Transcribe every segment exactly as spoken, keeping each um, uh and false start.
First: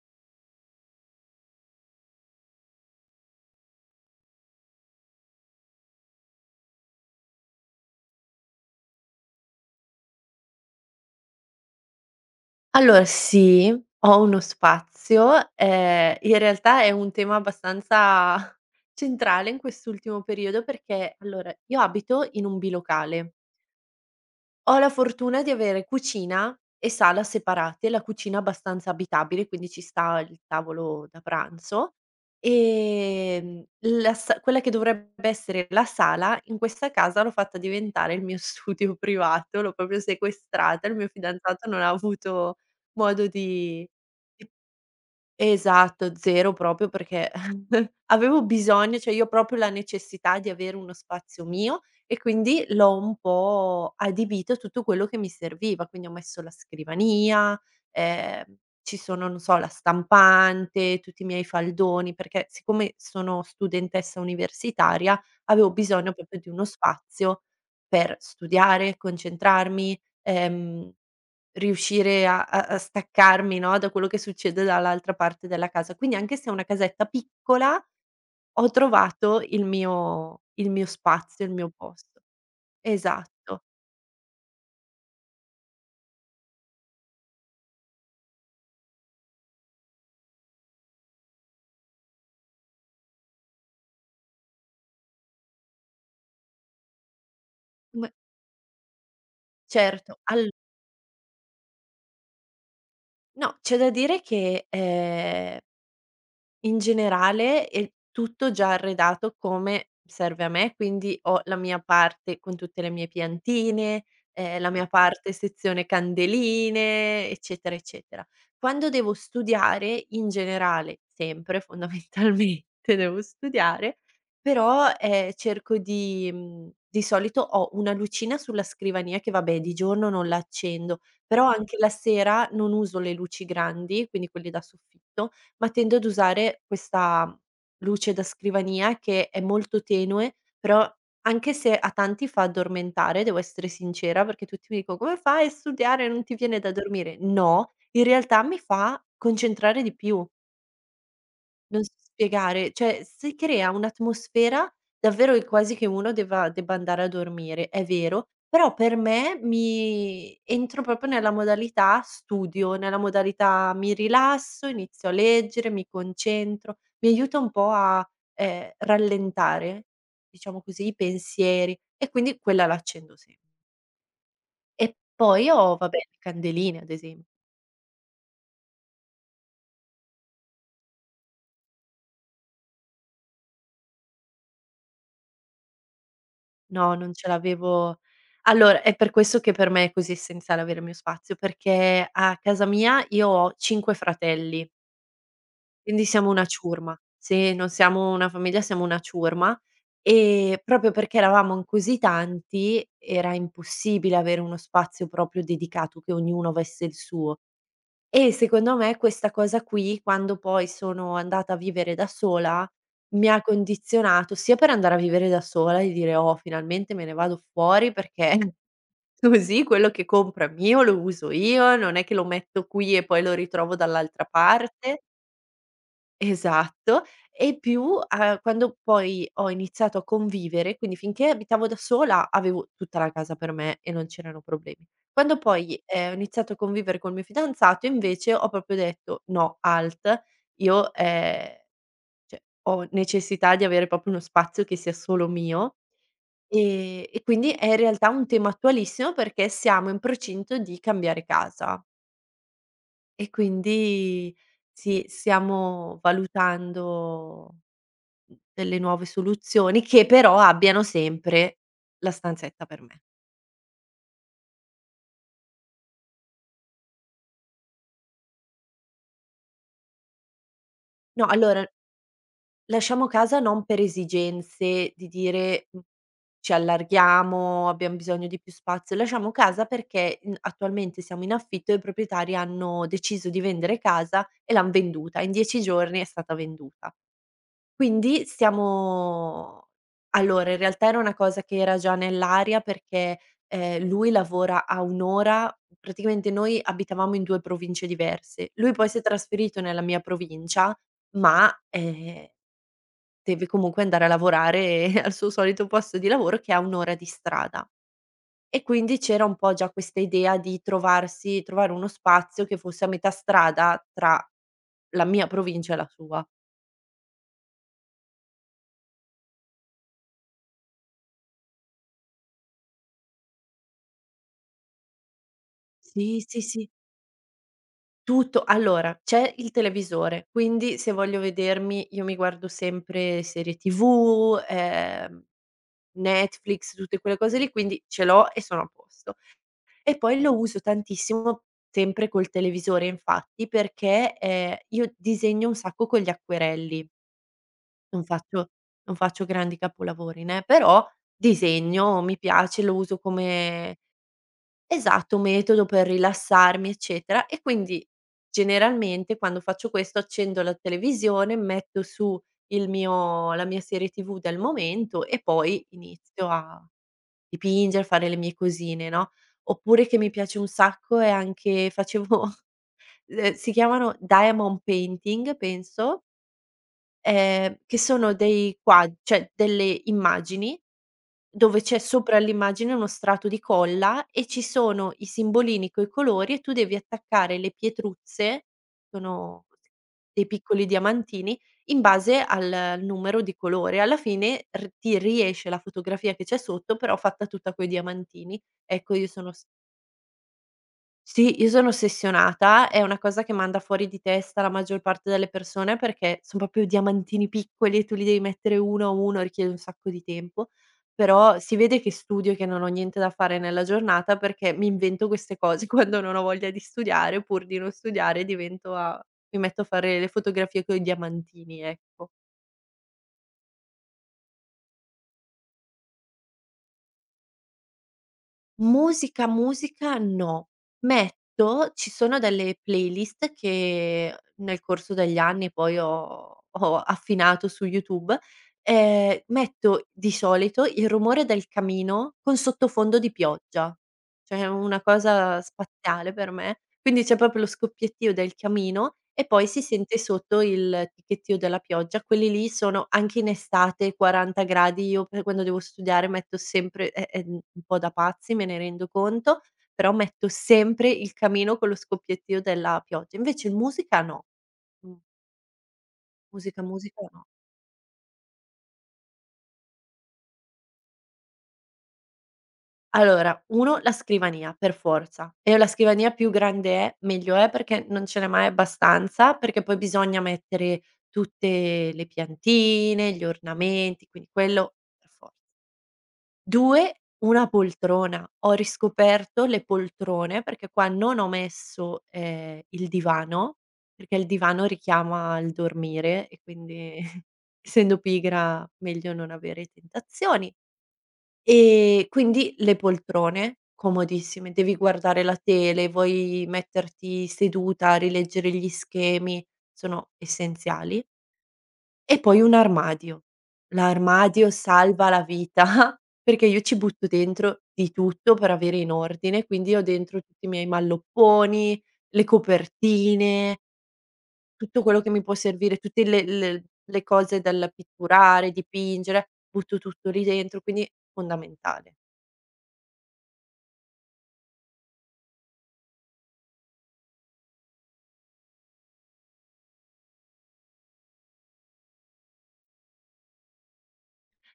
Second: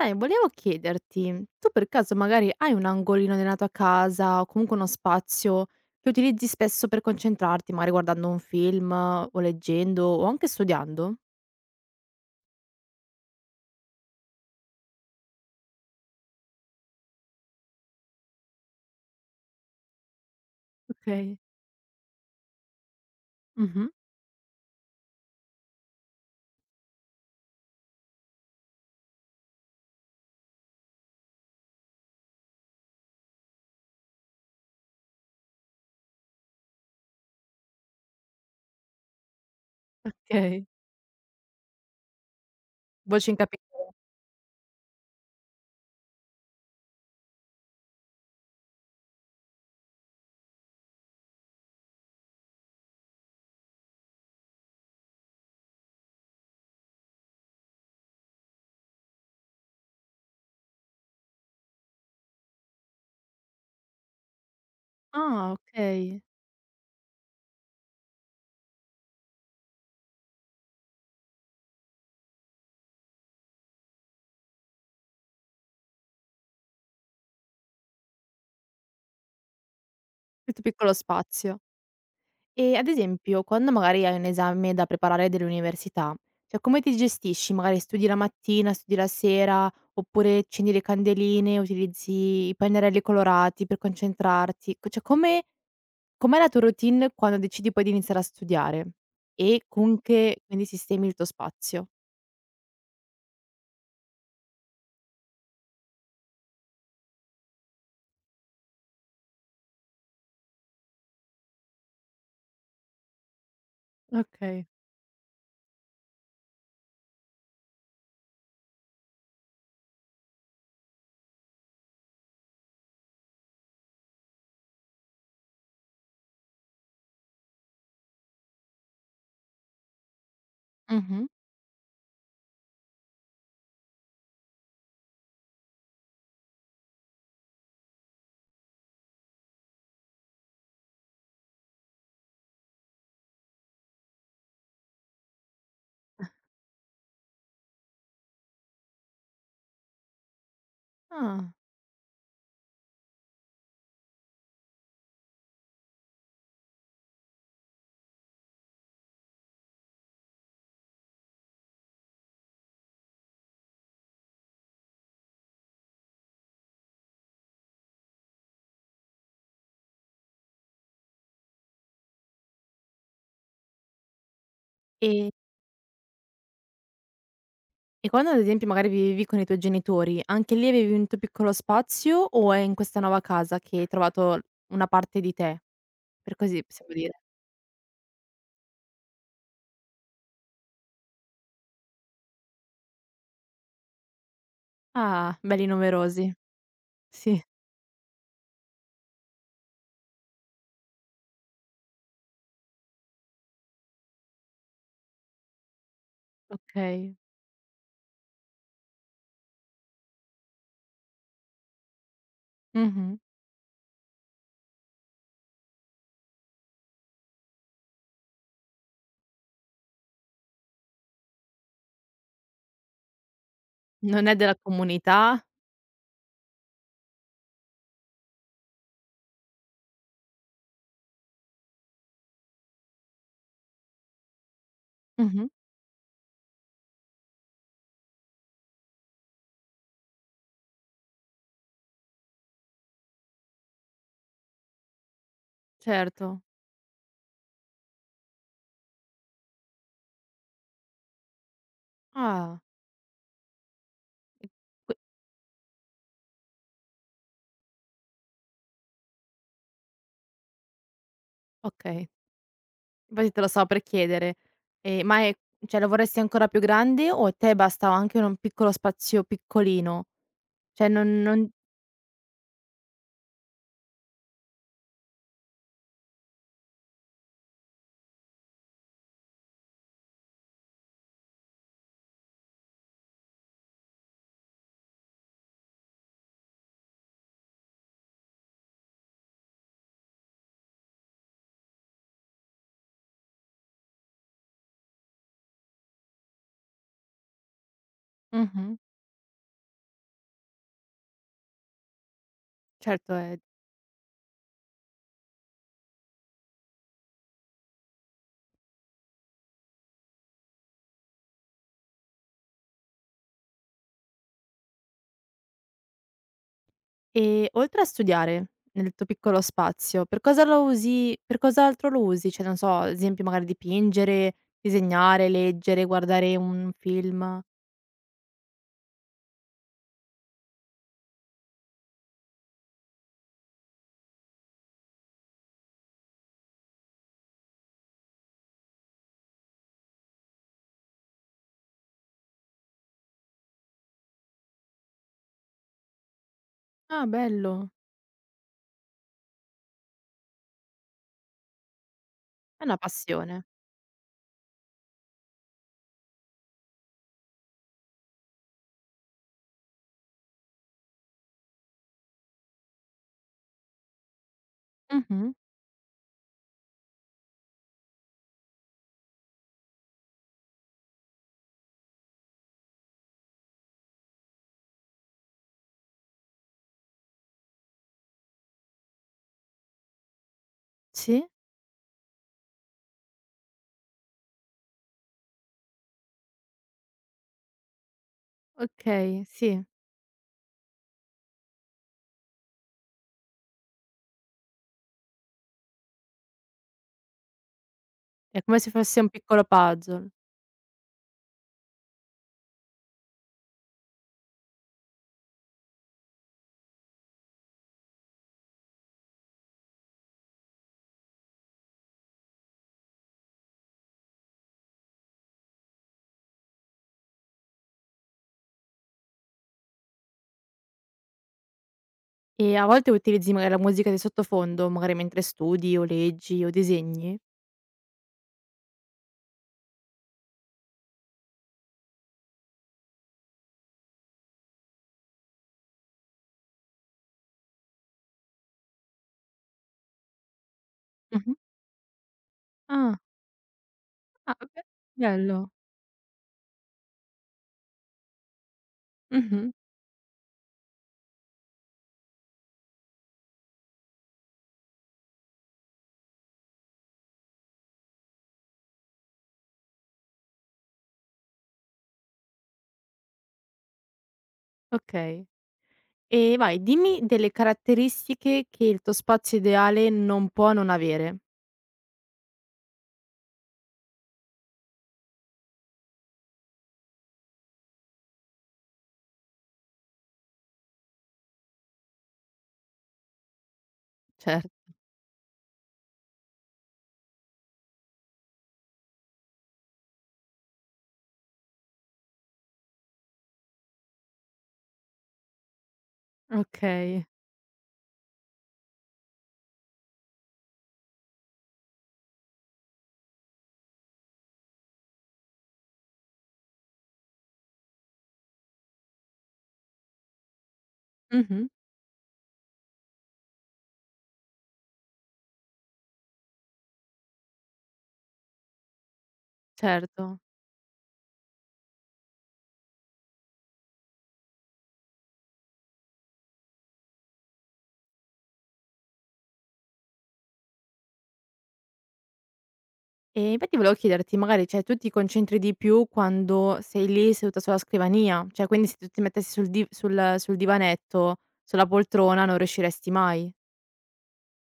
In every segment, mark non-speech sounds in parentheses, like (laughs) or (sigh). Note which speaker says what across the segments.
Speaker 1: Sai, volevo chiederti, tu per caso magari hai un angolino della tua casa o comunque uno spazio che utilizzi spesso per concentrarti, magari guardando un film o leggendo o anche studiando?
Speaker 2: Allora sì, ho uno spazio, ehm, in realtà è un tema abbastanza (laughs) centrale in quest'ultimo periodo perché
Speaker 1: Okay.
Speaker 2: allora, io abito in un bilocale.
Speaker 1: Mh-mh.
Speaker 2: Ho la fortuna di avere cucina e sala separate, la cucina abbastanza abitabile, quindi ci sta il tavolo da pranzo, ehm, la sa quella che dovrebbe essere la sala, in questa casa l'ho fatta diventare il mio studio (laughs) privato, l'ho proprio
Speaker 1: Okay.
Speaker 2: sequestrata, il mio fidanzato non ha avuto modo
Speaker 1: Voce in capi
Speaker 2: di di Esatto, zero proprio perché (laughs) avevo bisogno, cioè io ho proprio la necessità di avere uno spazio mio e quindi l'ho un po' adibito a tutto quello che mi serviva, quindi ho messo la scrivania, ehm, ci sono, non so, la stampante, tutti i miei faldoni, perché siccome sono studentessa universitaria
Speaker 1: ah,
Speaker 2: avevo bisogno
Speaker 1: okay.
Speaker 2: proprio di uno spazio per studiare, concentrarmi, ehm riuscire a a a staccarmi, no, da quello che succede dall'altra parte della casa. Quindi anche se è una casetta piccola, ho trovato il mio
Speaker 1: Il tuo
Speaker 2: il mio
Speaker 1: piccolo
Speaker 2: spazio, il
Speaker 1: spazio.
Speaker 2: mio posto.
Speaker 1: E ad esempio,
Speaker 2: Esatto.
Speaker 1: quando magari hai un esame da preparare dell'università, cioè come ti gestisci? Magari studi la mattina, studi la sera, oppure accendi le candeline, utilizzi i pennarelli colorati per concentrarti? Co- Cioè, come, com'è la tua routine quando decidi poi di
Speaker 2: M
Speaker 1: iniziare a studiare? E con
Speaker 2: Certo.
Speaker 1: che
Speaker 2: al
Speaker 1: quindi sistemi il tuo spazio?
Speaker 2: No, c'è da dire che, ehm in generale è tutto già arredato come serve a me, quindi ho la mia parte con tutte le mie piantine, ehm,
Speaker 1: Ok.
Speaker 2: la mia, okay, parte sezione candeline, eccetera, eccetera. Quando devo studiare, in generale, sempre fondamentalmente (laughs) devo studiare, però, ehm, cerco di mhmm, di solito ho una lucina sulla scrivania che vabbè di giorno non la accendo,
Speaker 1: Mh-mh.
Speaker 2: però Mh. anche la sera non uso le luci grandi, quindi quelle da soffitto, ma tendo ad usare questa luce da scrivania che è molto tenue, però anche se a tanti fa addormentare, devo essere sincera, perché tutti mi dicono: "Come fai a studiare? Non ti viene da dormire?" No, in realtà mi fa concentrare di più.
Speaker 1: Ah.
Speaker 2: Non so spiegare, cioè si crea un'atmosfera davvero che quasi che uno deva debba andare a dormire, è vero, però per me mi entro proprio nella modalità studio, nella modalità mi rilasso, inizio a leggere, mi concentro, mi aiuta un po' a, ehm, rallentare, diciamo così, i pensieri e quindi quella la accendo sem e
Speaker 1: E
Speaker 2: poi ho vabbè, le candeline ad esem
Speaker 1: e quando ad esempio magari vivevi con i tuoi genitori, anche lì avevi un tuo piccolo spazio o è in questa nuova casa che hai trovato una parte di te? Per così possiamo
Speaker 2: No, non
Speaker 1: dire.
Speaker 2: ce l'avevo, allora, è per questo che per me è così essenziale avere il mio spazio, perché a casa mia io ho cinque fratelli,
Speaker 1: Ah, belli
Speaker 2: quindi siamo
Speaker 1: numerosi.
Speaker 2: una ciurma.
Speaker 1: Sì,
Speaker 2: Sì, non siamo una famiglia, siamo una ciurma, ehm, proprio perché eravamo in così tanti, era impossibile avere uno spazio proprio dedicato, che ognuno avesse il
Speaker 1: okay.
Speaker 2: suo. E secondo me questa cosa qui, quando poi sono andata a vivere da sola,
Speaker 1: Mh-mh.
Speaker 2: mi ha condizionato sia per andare a vivere da sola e dire: "Oh, finalmente me ne vado fuori perché (laughs) così quello che compro è mio, lo uso io, non è che lo metto qui e poi lo ritrovo dall'altra
Speaker 1: Non è della
Speaker 2: parte."
Speaker 1: comunità?
Speaker 2: Esatto, e più, uhm, quando poi ho iniziato a convivere, quindi finché abitavo da sola avevo tutta la casa per me e non c'erano problemi. Quando
Speaker 1: Mh-mh.
Speaker 2: poi, ehm, ho iniziato a convivere col mio fidanzato invece ho proprio detto: "No, halt, io, ehm, cioè ho necessità di avere proprio uno spazio che sia solo mio",
Speaker 1: Certo.
Speaker 2: ehm, e quindi è in realtà un tema attualissimo perché siamo in procinto di cambiare casa
Speaker 1: Ah,
Speaker 2: e quindi
Speaker 1: e que
Speaker 2: sì, stiamo valutando delle nuove soluzioni che però abbiano sempre
Speaker 1: okay.
Speaker 2: la stanzetta per me.
Speaker 1: Infatti te lo stavo per chiedere. Ehm, ma è cioè lo vorresti ancora più grande o a te bastava anche un piccolo spazio piccolino? Cioè non
Speaker 2: No,
Speaker 1: non
Speaker 2: allora lasciamo casa non per esigenze di dire, mhmm, ci allarghiamo, abbiamo bisogno di più spazio, lasciamo casa perché, mhmm, attualmente siamo in affitto e i proprietari hanno deciso di vendere casa e l'han venduta. In dieci giorni è stata venduta. Quindi stiamo Allora in realtà era una cosa che era già nell'aria perché, ehm, lui lavora a un'ora ora, praticamente noi abitavamo in due province diverse. Lui
Speaker 1: mh-mh.
Speaker 2: poi si è trasferito nella mia provincia, ma, ehm,
Speaker 1: Certo è
Speaker 2: deve comunque andare a lavorare (laughs) al suo solito posto di lavoro che è a un'ora ora di strada. E quindi c'era un po' già questa idea di trovarsi trovare uno spazio che fosse a metà strada tra la mia provincia e la sua.
Speaker 1: E oltre a studiare nel tuo piccolo spazio, per cosa lo usi per cos'altro lo usi? Cioè, non so, ad esempio magari dipingere, disegnare, leggere,
Speaker 2: Sì,
Speaker 1: guardare
Speaker 2: sì, sì.
Speaker 1: un film?
Speaker 2: Tutto. Allora, c'è il televisore, quindi se voglio vedermi, io mi guardo sempre serie tivù, ehm, Netflix, tutte quelle cose lì, quindi ce l'ho e sono a posto. E poi lo uso tantissimo sempre col televisore infatti, perché, ehm, io disegno un sacco con gli acquerelli.
Speaker 1: Ah, bello.
Speaker 2: Non faccio non faccio grandi capolavori, né, però disegno, mi piace,
Speaker 1: È
Speaker 2: lo
Speaker 1: una
Speaker 2: uso
Speaker 1: passione.
Speaker 2: come Esatto, un metodo per rilassarmi, eccetera. E quindi generalmente quando faccio questo accendo la televisione, metto su il mio la mia serie tivù del momento e
Speaker 1: Mh-mh.
Speaker 2: poi inizio a dipingere, fare le mie cosine, no, oppure che mi piace un sacco è anche facevo, (laughs) ehm, si chiamano diamond painting penso, ehm, che sono dei qua cioè delle immagini
Speaker 1: Sì?
Speaker 2: dove c'è sopra all'immagine uno strato di colla e ci sono i simbolini coi colori e tu devi attaccare le pietruzze,
Speaker 1: Okay,
Speaker 2: sono
Speaker 1: sì.
Speaker 2: dei piccoli diamantini, in base al numero di colore. Alla fine r ti riesce la fotografia che c'è sotto, però fatta tutta coi
Speaker 1: È
Speaker 2: diamantini.
Speaker 1: come se
Speaker 2: Ecco,
Speaker 1: fosse
Speaker 2: io
Speaker 1: un
Speaker 2: sono
Speaker 1: piccolo
Speaker 2: s
Speaker 1: puzzle.
Speaker 2: sì, io sono ossessionata, è una cosa che manda fuori di testa la maggior parte delle persone perché son proprio diamantini piccoli e tu li devi mettere uno a uno, richiede un sacco di tempo, però si vede che studio e che non ho niente da fare nella giornata perché mi invento queste cose (laughs) quando non ho voglia di studiare, pur di non studiare divento a mi metto a fare le fotografie coi diamantini, ecco.
Speaker 1: E a volte utilizzi magari la musica di sottofondo, magari mentre studi o leggi o disegni?
Speaker 2: Musica, musica no. Metto Ci sono delle playlist che nel corso degli anni poi ho ho affinato su YouTube, ehm, metto di solito il rumore
Speaker 1: Mh-mh.
Speaker 2: del camino con sottofondo
Speaker 1: Ah.
Speaker 2: di pioggia.
Speaker 1: Ah,
Speaker 2: Cioè è
Speaker 1: beh,
Speaker 2: una cosa
Speaker 1: bello.
Speaker 2: spaziale per me. Quindi c'è proprio lo scoppiettio del camino e poi
Speaker 1: Mh-mh.
Speaker 2: si sente sotto il ticchettio della pioggia. Quelli lì sono anche in estate quaranta gradi, io per quando devo studiare metto sempre, è è un po' da pazzi, me ne rendo conto, però metto sempre il camino con lo scoppiettio della pioggia. Invece in musica no. Mh,
Speaker 1: Okay. E vai,
Speaker 2: musica,
Speaker 1: dimmi
Speaker 2: musica no.
Speaker 1: delle caratteristiche che il tuo spazio ideale non può non avere.
Speaker 2: Allora, uno la scrivania per forza, e la scrivania più grande è meglio è, perché non ce n'è mai abbastanza, perché poi bisogna mettere tutte le piantine, gli ornamenti, quindi
Speaker 1: Certo.
Speaker 2: quello per for due, una poltrona. Ho riscoperto le poltrone, perché qua non ho messo, ehm, il divano, perché il divano richiama il dormire e quindi
Speaker 1: Okay.
Speaker 2: (laughs) essendo pigra meglio non avere tentazioni. E quindi le poltrone comodissime, devi guardare la tele, vuoi metterti seduta, rileggere gli schemi, sono essenziali.
Speaker 1: Mh-mh.
Speaker 2: E poi un armadio. L'armadio salva la vita (laughs) perché io ci butto dentro di tutto per avere in ordine, quindi ho
Speaker 1: Certo.
Speaker 2: dentro tutti i miei mallopponi, le copertine, tutto quello che mi può servire, tutte le le le cose da pitturare, dipingere, butto tutto lì dentro, quindi fondamentale.
Speaker 1: E infatti volevo chiederti magari, cioè, tu ti concentri di più quando sei lì seduta sulla scrivania? Cioè, quindi se tu ti mettessi sul div sul sul divanetto, sulla poltrona non riusciresti mai.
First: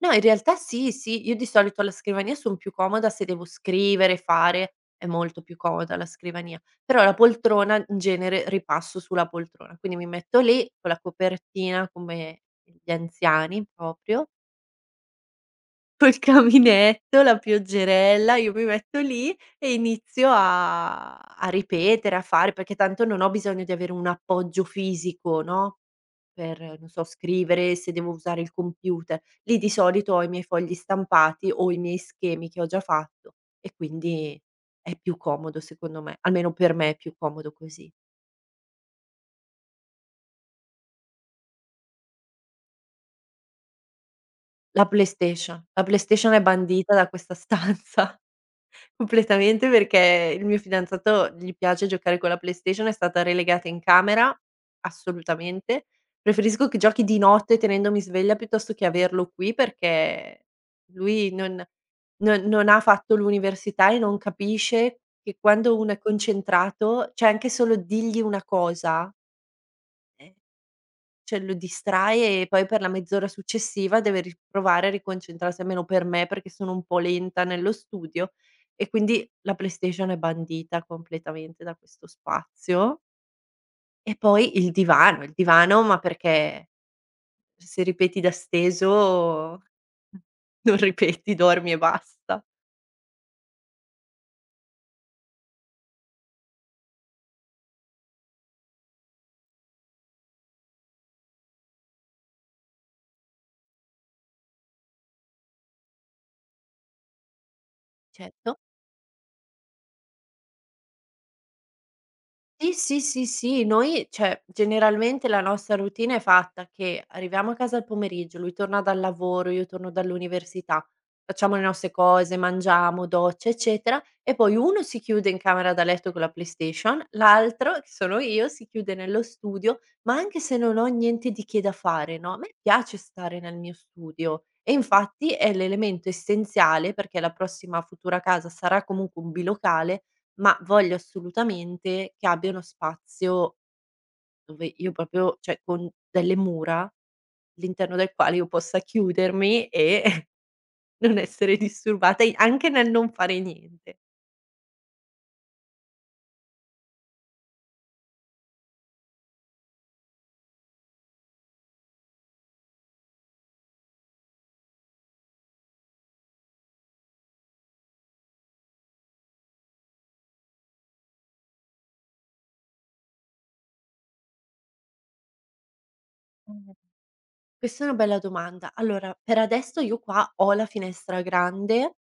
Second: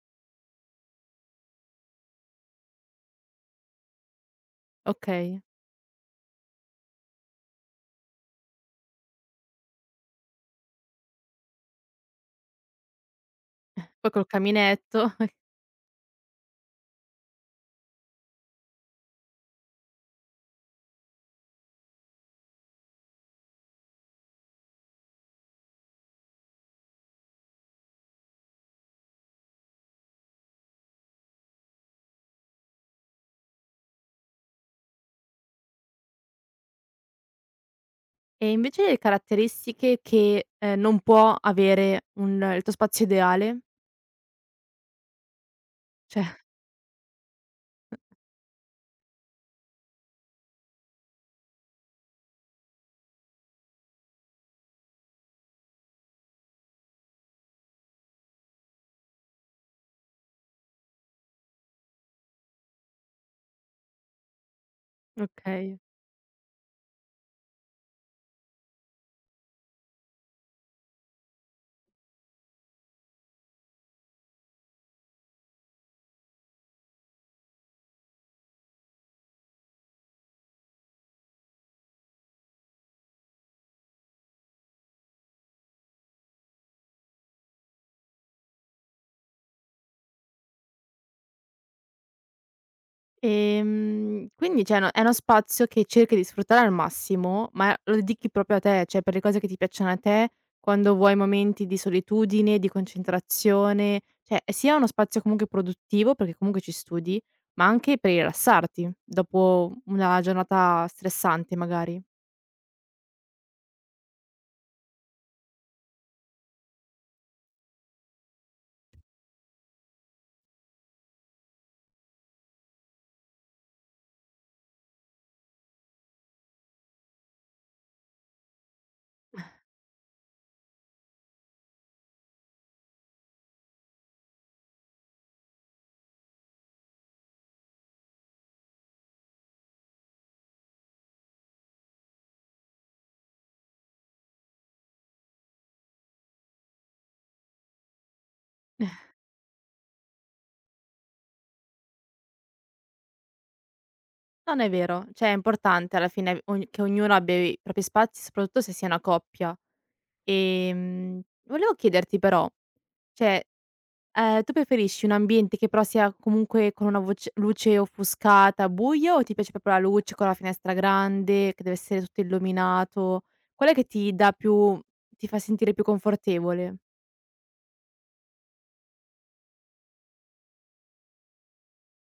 Speaker 2: No, in realtà sì, sì. Io di solito alla scrivania son più comoda se devo scrivere, fare, è molto
Speaker 1: Okay.
Speaker 2: più comoda la scrivania. Però la poltrona in genere ripasso sulla poltrona, quindi mi metto lì con la copertina come gli anziani
Speaker 1: Poi col
Speaker 2: proprio,
Speaker 1: caminetto. (laughs)
Speaker 2: (laughs) col caminetto, la pioggerella, io mi metto lì e inizio a a ripetere, a fare, perché tanto non ho bisogno di avere un appoggio fisico, no? Per, non so, scrivere, se devo usare il computer. Lì di solito ho i miei fogli stampati o i miei schemi che ho già fatto e quindi è più comodo secondo me, almeno per me è più comodo così.
Speaker 1: E invece le caratteristiche che, ehm, non può avere un il tuo spazio ideale?
Speaker 2: La PlayStation, la
Speaker 1: Cioè
Speaker 2: PlayStation è bandita da questa (laughs) stanza. Completamente perché il mio fidanzato gli piace giocare con la PlayStation, è stata relegata in camera, assolutamente. Preferisco che giochi di notte tenendomi sveglia piuttosto che averlo qui perché lui non non non ha fatto l'università e non capisce che quando
Speaker 1: okay.
Speaker 2: uno è concentrato cioè anche solo dirgli una cosa, eh cioè lo distrae e poi per la mezz'ora successiva deve riprovare a riconcentrarsi, almeno per me, perché sono un po' lenta nello studio e quindi la PlayStation è bandita completamente da questo spazio. E poi il divano, il divano, ma perché se ripeti da steso (laughs) non ripeti, dormi e basta.
Speaker 1: Ehm, quindi cioè no è uno spazio che cerchi di sfruttare al massimo, ma lo dedichi proprio a te, cioè per le cose che ti piacciono a te, quando vuoi momenti di solitudine, di concentrazione, cioè è sia uno spazio comunque produttivo, perché comunque ci studi, ma anche per
Speaker 2: Certo.
Speaker 1: rilassarti dopo una giornata stressante magari.
Speaker 2: Sì, sì, sì, sì, noi cioè, generalmente la nostra routine è fatta che arriviamo a casa al pomeriggio, lui torna dal lavoro, io torno dall'università, facciamo le nostre cose, mangiamo, docce, eccetera, e poi uno si chiude in camera da letto con la PlayStation, l'altro, che sono io, si chiude nello studio, ma anche se non ho niente di che da fare, no, a me piace stare nel mio studio e infatti è l'elemento essenziale perché la prossima futura casa sarà comunque un bilocale, ma voglio assolutamente che abbia uno spazio dove io proprio cioè con delle mura, all'interno del quale io possa chiudermi e (laughs) non essere disturbata e anche nel non fare niente.
Speaker 1: Non è vero, cioè è importante alla fine ogn che ognuno abbia i propri spazi, soprattutto se si è una coppia. Ehm, volevo chiederti però, cioè Ehm, tu preferisci un ambiente che però sia comunque con una voce luce offuscata, buio, o ti piace proprio la luce con la finestra grande, che deve essere tutto illuminato? Qual è che ti dà più ti fa sentire più
Speaker 2: Mh.
Speaker 1: confortevole?
Speaker 2: Questa è una bella domanda. Allora, per adesso io qua ho la finestra grande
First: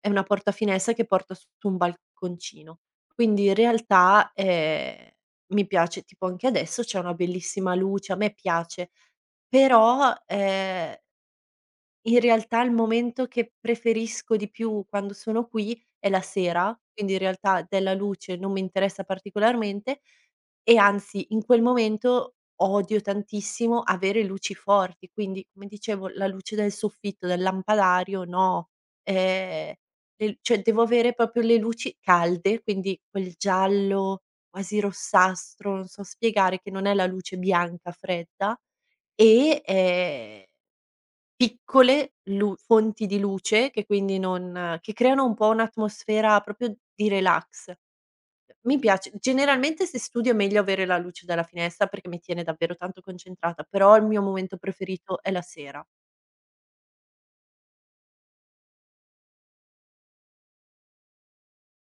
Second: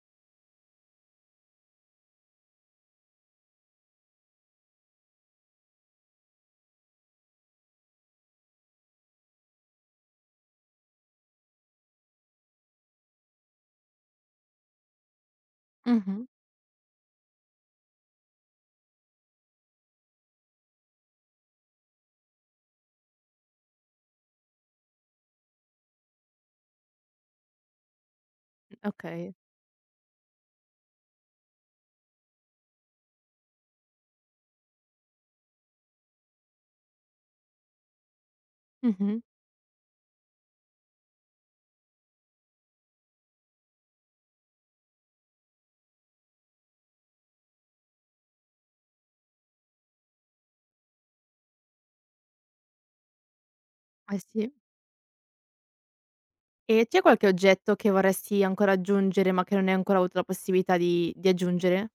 Speaker 2: e una portafinestra che porta su su un balconcino. Quindi in realtà, ehm, mi piace tipo anche adesso c'è una bellissima luce, a me piace, però, ehm in realtà il momento che preferisco di più quando sono qui è la
Speaker 1: Mh-mh.
Speaker 2: sera, quindi in realtà della luce non mi interessa particolarmente e anzi in quel momento odio tantissimo avere luci forti, quindi come dicevo la luce del soffitto, del lampadario no,
Speaker 1: Okay.
Speaker 2: ehm, le cioè devo avere proprio le luci calde, quindi quel giallo quasi rossastro, non so spiegare, che non è la luce bianca fredda
Speaker 1: Mh-mh.
Speaker 2: e, ehm piccole lu fonti di luce che quindi non che creano un po' un'atmosfera proprio di relax. Mi piace, generalmente se studio è meglio avere la luce dalla finestra perché mi tiene davvero tanto concentrata, però il
Speaker 1: Eh
Speaker 2: mio
Speaker 1: sì.
Speaker 2: momento preferito è la sera.
Speaker 1: E c'è qualche oggetto che vorresti ancora aggiungere, ma che non hai ancora avuto la possibilità di di aggiungere?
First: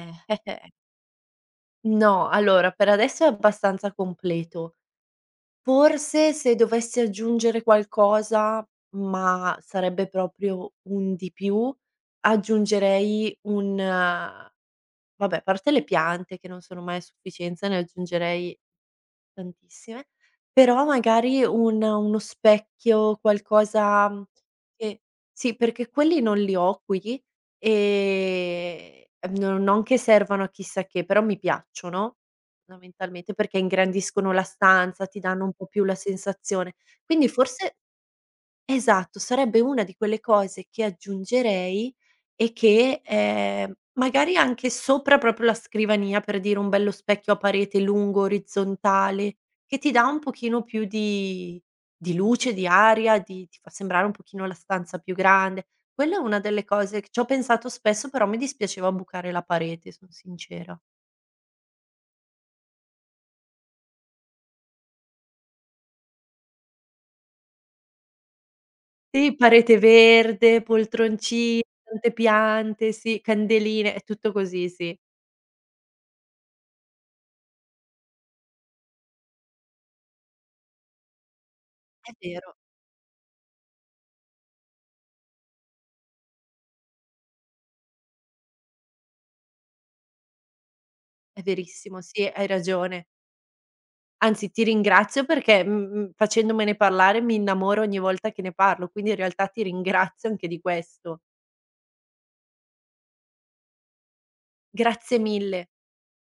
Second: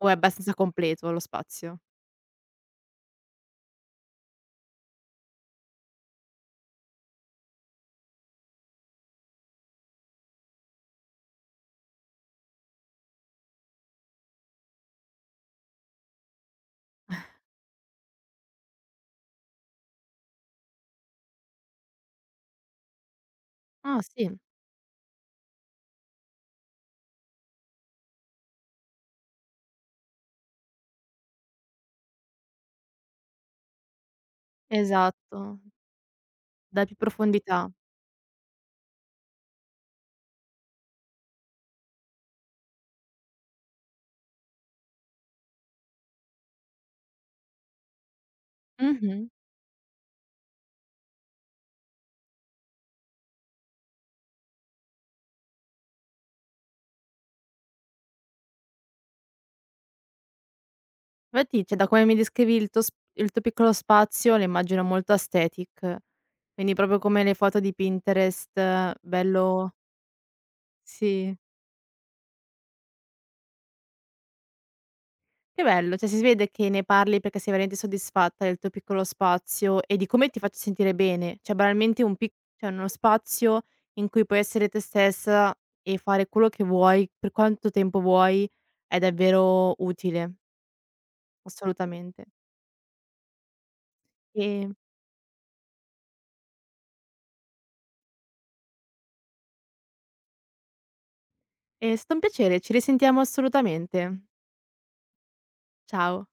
Speaker 1: O è abbastanza
Speaker 2: (laughs)
Speaker 1: completo lo spazio?
Speaker 2: no, allora per adesso è abbastanza completo. Forse se dovessi aggiungere qualcosa, ma sarebbe proprio un di più, aggiungerei un vabbè, a parte le piante che non sono mai a sufficienza, ne aggiungerei tantissime, però magari un uno specchio,
Speaker 1: Ah
Speaker 2: qualcosa, mhmm,
Speaker 1: sì,
Speaker 2: che sì, perché quelli non li ho qui, ehm, no, non che servano a chissà che, però mi piacciono fondamentalmente perché ingrandiscono la stanza, ti danno un
Speaker 1: esatto,
Speaker 2: po' più la sensazione.
Speaker 1: dà più
Speaker 2: Quindi
Speaker 1: profondità.
Speaker 2: forse Esatto, sarebbe una di quelle cose che aggiungerei e che, ehm, magari anche sopra proprio la scrivania, per dire un bello specchio a parete lungo,
Speaker 1: Mh-mh.
Speaker 2: orizzontale, che ti dà un pochino più di di luce, di aria, di ti fa sembrare un pochino la stanza più grande. Quella è una delle cose che c'ho pensato spesso, però mi dispiaceva bucare la parete, son sincera.
Speaker 1: Infatti, cioè da come mi descrivi il tuo sp il tuo piccolo spazio lo immagino molto aesthetic, quindi proprio come le foto di Pinterest, eh,
Speaker 2: Sì,
Speaker 1: bello
Speaker 2: parete verde,
Speaker 1: sì,
Speaker 2: poltroncine, tante piante, sì, candeline, è tutto così, sì.
Speaker 1: che bello, cioè si vede che ne parli perché sei veramente soddisfatta del tuo piccolo spazio e di come ti faccia sentire bene, cioè banalmente
Speaker 2: È
Speaker 1: un pic
Speaker 2: vero.
Speaker 1: cioè uno spazio in cui puoi essere te stessa e fare quello che vuoi, per quanto tempo vuoi, è davvero utile,
Speaker 2: È verissimo,
Speaker 1: assolutamente.
Speaker 2: sì, hai ragione. Anzi, ti
Speaker 1: Ehm,
Speaker 2: ringrazio perché, mhmm, facendomene parlare mi innamoro ogni volta che ne parlo, quindi in realtà ti ringrazio anche di questo.
Speaker 1: è stato un piacere, ci risentiamo assolutamente.
Speaker 2: Grazie mille.
Speaker 1: Ciao.